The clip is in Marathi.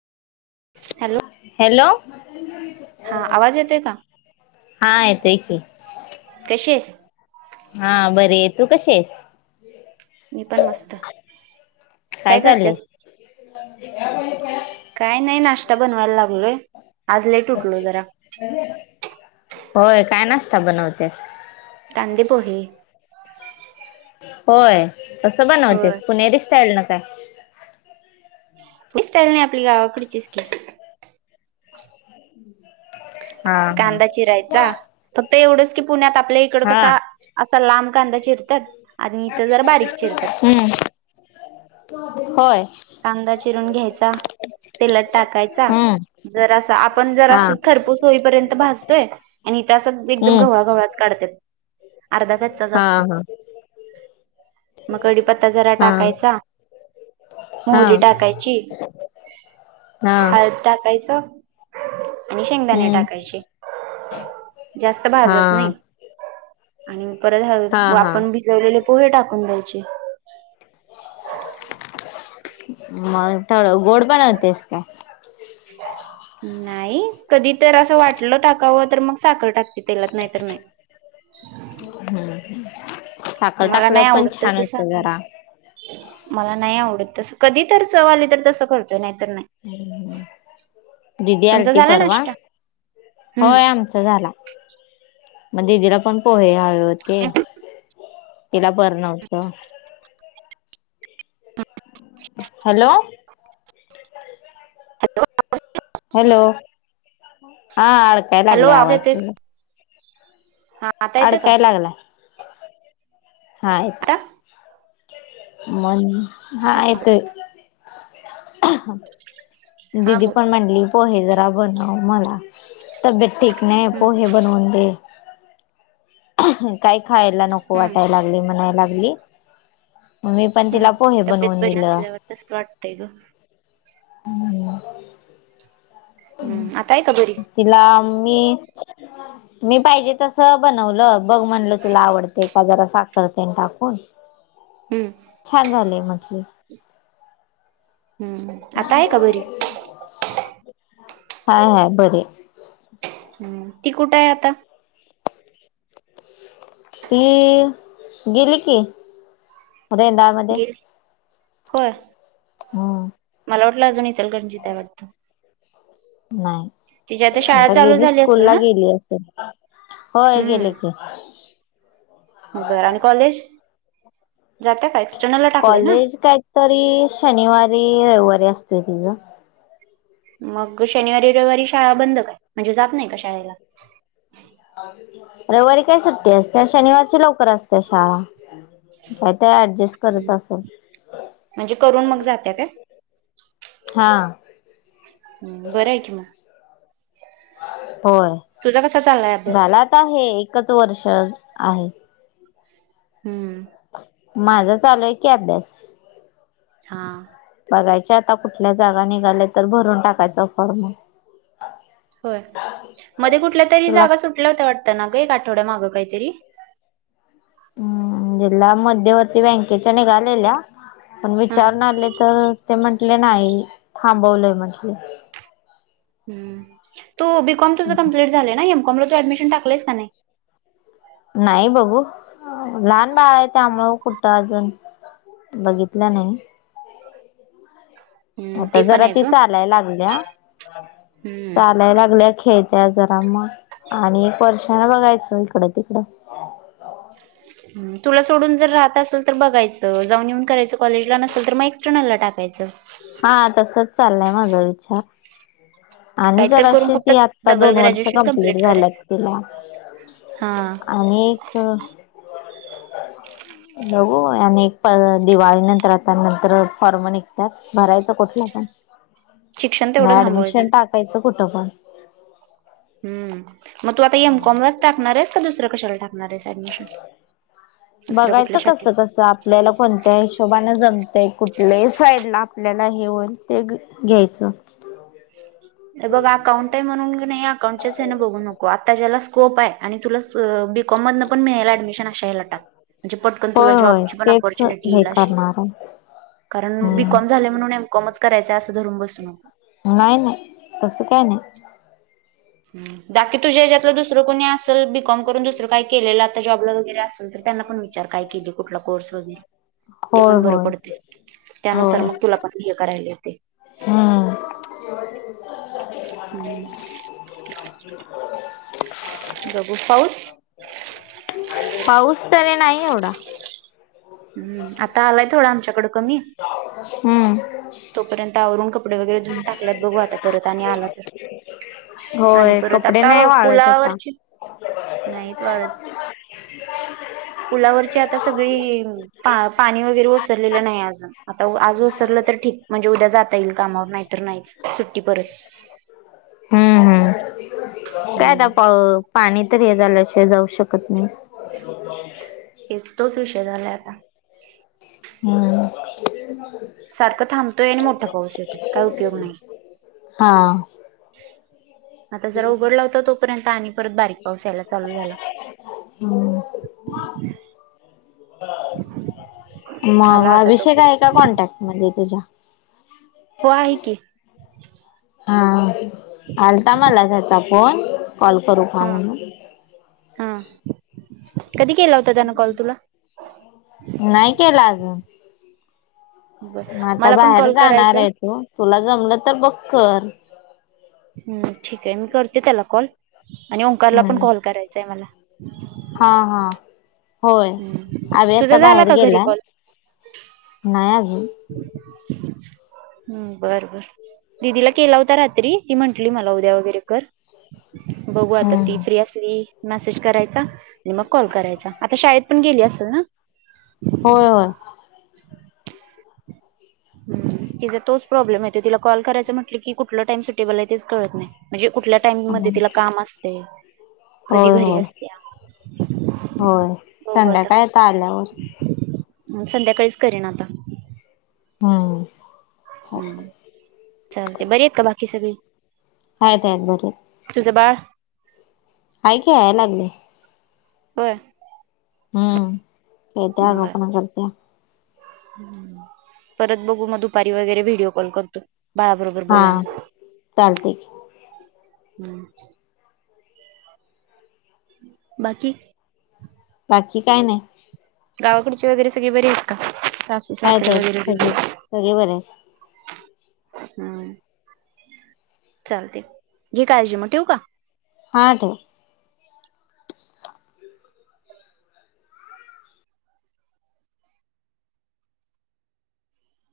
हॅलो हॅलो हा आवाज येतो का हा येतय की.. शिस... हा बर आहे तू कशी आहेस.. मी पण मस्त काय करतेस? ते का.. काय नाही नाश्ता बनवायला लागलोय आज लेट उठलो जरा... होय काय नाष्टा बनवतियास? कांदेपोहे... होय तसं होय बनवतेस पुणेरी स्टाईल ना काय? क स्टाईल नाही आपली गावा कडचीज की.. हा कांदा चिरायचा फक्त एवढंच की पुण्यात.. आपल्या इकड हा हा कसा असा लांब कांदा इथ जरा बारीक चीरतात.. हम्म होय.. कांदा चिरून घ्यायचा तेलात टाकायचा हम्म जर असं आपण जर हा असं खरपूस होईपर्यंत भाजतोय आणि इथं असं एकदम हम्म गवळा घवळाच काढत अर्धा काचचा जा असत हा मग कडीपत्ता जरा हा हा टाकायचा हा मोहरी टाकायची हा हळद टाकायचं आणि शेंगदाणे हम्म टाकायचे जास्त हा भाजत नाही आणि परत ह हा हा आपण भिजवलेले पोहे टाकून द्यायचे मग थोडं गोड पणवतेस का नाही कधी तर असं वाट टलं टाकावं तर मग साखर टाकते तेलात नाही तर नाही साखर मला टाकलंवर नाही पण आवडत छान तसं होत साखर जरा. मला नाही आवडत तस कधी तर चव आले तर तसं करत. दुदी तुमचा आलती झाला पररवा. नाश्ता होय हम्म आमच झाला. मग दिदीला पण पोहे हवे होते तिला बर नव्हत. हॅलो. हॅलो हा अडकाय हॅलो लागले आवाज. येतोय हा आता येतं का. अडकाय लागलाय हा यच. आता मन हा येतो. हा दिदी बोल पण म्हटली पोहे जरा बनव मला तब्येत. टिक नाही हम्म पोहे बनवून दे. काही खायला नको हम्म वाटायला लागली म्हणाय लागली. मी पण हम्म तिला पोहे तब्येत बनवून बरी दिलं असल्यावर तस वाटतंय ग. हम् हम्म आताय का घरी. तिला मी मी पाहिजे तस बनवलं बघ म्हणलं तुला आवडते का जरा साखते टाकून. हम्म छान झालंय म्हटलंस. हम्म आता आहे काबरी. हाय हाय बर. हम् ती कुठे आहे आता. ती गेली की रेंदाळ मध्ये. गेली होय. हम्, मला वाटला अजून इचलकरंजीत आहे वाटतं. तिची नाहीय. शाळा आता चालू गेली झाली स्कूल असेल ला ना गेली असेल होय गेले हम्म की. बरं आणि कॉलेज जाता कायच. कॉलेज काही तरी शनिवारी रविवारी असते तिचं. मग शनिवारी रविवारी शाळा बंद काय म्हणजे जात नाही का शाळेला. रविवारी काय सुट्टी असते शनिवारची लवकर असते शाळा. काय ते अऍडजस्ट हम्म. करत असेल. म्हणजे करून मग जात्या काय हा. हम् बरं आहे की मग. होय तुझा कसा चाललाय अभ्यास झाला तर आहे एकच वर्ष आहे. हम्म. माझा चालू आहे की अभ्यास. हा. बघायच्या आता कुठल्या जागा निघाल्या तर भरून टाकायच फॉर्म. होय मध्ये कुठल्या तरी तुला जागा सुटल्या होत वाटत. त्याना का एक आठवड मागं काहीतरी. हम्म जिल्हा मध्यवर्ती बँकेच्या निघालेल्या. पण हा विचारून आले तर ते म्हंटले नाही, थांबवलंय म्हटले. ह तू बीकॉम तुझं कंप्लीट झालं ना एमकॉमला. ऍडमिशन टाकलेस का नाही. नाही बघू लहान बाळ आहे, त्यामुळं कुठं अजून बघितलं नाही. हम्म आता ते पण जरा आहे ती ग चालाय लागल्या हम्म चालाय लागल्या खेळ त्या जरा मग आणि एक वर्षान बघायचं इकडं तिकडं. तुला सोडून जर राहत असेल, तर बघायचं जाऊन येऊन करायचं. कॉलेजला नसेल तर मग एक्सटर्नलला टाक. हा तसच चाललंय माझा विचार. आणि काहीतर जरा करून अशी फक्त ती आता डबल दोन वर्ष ग्रॅज्युएशन कंप्लीट झाल्यात करायचं तिला. हा आणि एक. [unintelligible] बघू आणि दिवाळी नंतर आता नंतर फॉर्म निघतात. भरायचं कुठलं पण शिक्षण तेवढं नाही थांबवायचं ऍडमिशन टाकायचं कुठं पण. हम् मग तू आता एमकॉम लाच टाकणार आहेस. का दुसरं कशाला टाकणार आहेस ऍडमिशन. दुसऱ्या बघायचं कुठल्या कस शाखेत कस आपल्याला कोणत्या हिशोबाने जमतंय कुठ. आपले साईड ला आपल्याला हे होईल ते घ्यायचं. बघ. अकाउंट आहे म्हणून नाही अकाउंटच्याच हेन बघू नको आता ज्याला स्कोप आहे आणि तुला बी कॉम मधन पण मिळेल ऍडमिशनअश्या हेला टाक. म्हणजे पटकन तुला होय होय जॉबची पण तेच अपॉर्च्युनिटी हे येईल अशी. करणार आहे कारण बीकॉम हम्म झाले म्हणून एम कॉमच करायचंय असं धरून बसू नको. नाही नाही तसं काय नाही. बाकी तुझ्या हेच्यातलं दुसरं कोणी असेल बीकॉम करून दुसरं काही केलेलं आता जॉबला वगैरे असेल. तर त्यांना पण विचार काय केले कुठला कोर्स वगैरे. ते होय पण बरं होय पडते, त्यानुसार होय मग तुला पण हे करायला होते. हम्म. हम्म. बघू पाऊस. पाऊस तरी नाही एवढा. हम् आता आलाय थोडं आमच्याकड. हम्म. तोपर्यंत अरुण कपडे, वगैरे धुऊन टाकल्यात बघू आता परत आणि आला तर आणि होय कपडे नाही वाळत, ह. नाही च वाळत, पुलावरची आता सगळी पाणी वगैरे ओसरलेलं नाही अजून आता आज ओसरलं तर ठीक. म्हणजे उद्या जाता येईल कामावर नाहीतर नाहीच सुट्टी परत. हम्म हम्म काय आता हम्म पाणी तर हे झाल्याशिवाय जाऊ शकत नाही. तेच तोच विषय झालाय आता. हम, सारखं थांबतोय आणि मोठा पाऊस येतोय काय उपयोग नाही. हा. आता जरा उघडला होता तोपर्यंत आणि परत बारीक पाऊस यायला चालू झाला. हम्. [inaudible] आला मग आता अभिषेक आहे तोपर्यंत का कॉन्टॅक्ट मध्ये तुझ्या. हो आहे की. हा आलता मला त्याचा फोन, कॉल करू का हा म्हणून. हा कधी केला होता त्यान कॉल तुला. नाही केला अजून बर मग आता मला पण बाहेर कॉल जाणार करायचाय आहे, तू तुला जमलं तर बघकर. हम्म ठीक आहे, मी करते त्याला कॉल आणि ओंकारला पण हम्म कॉल करायचाय मला. हा, हा होय हम्म आवि आता तुझा झाला बाहेर का घरी गेला. कॉल नाही अजून, [unintelligible] हम् बर बर दिदीला केला होता, रात्री ती म्हंटली मला उद्या वगैरे कर. बघू आता ती हम्म फ्री असली मेसेज करायचा, आणि मग कॉल करायचा आता शाळेत. पण गेली असेल ना. होय होय. तिचा तोच प्रॉब्लेम आहे, तिला कॉल करायचं म्हटलं की कुठला टाइम सुटेबल आहे, तेच कळत नाही म्हणजे. कुठल्या टाइम मध्ये तिला होय काम असते, कधी घरी होय असत्या. होय संध्याकाळ आता आल्यावर, संध्याकाळीच करेन आता, हम्म. हम्म चाल ते बर आहेत का बाकी सगळी? आहेत आहेत बरे. तुझं बाळ ऐकय याय लागले? होय. हम्म करतो बर अगावपणा करतो परत बघू मग दुपारी वगैरे व्हिडिओ कॉल करतो बाळाबरोबर हा बोलायला चालते की हम्म बाकी? बाकी काय नाही. गावाकडची वगैरे सगळी बरी आहेत का? सासू आहेत सासर आहेत वगैरे ब? सगळे सगळे बरे आहेत हम्म चालते घे का काळजी मग ठेव का? हा ठेव.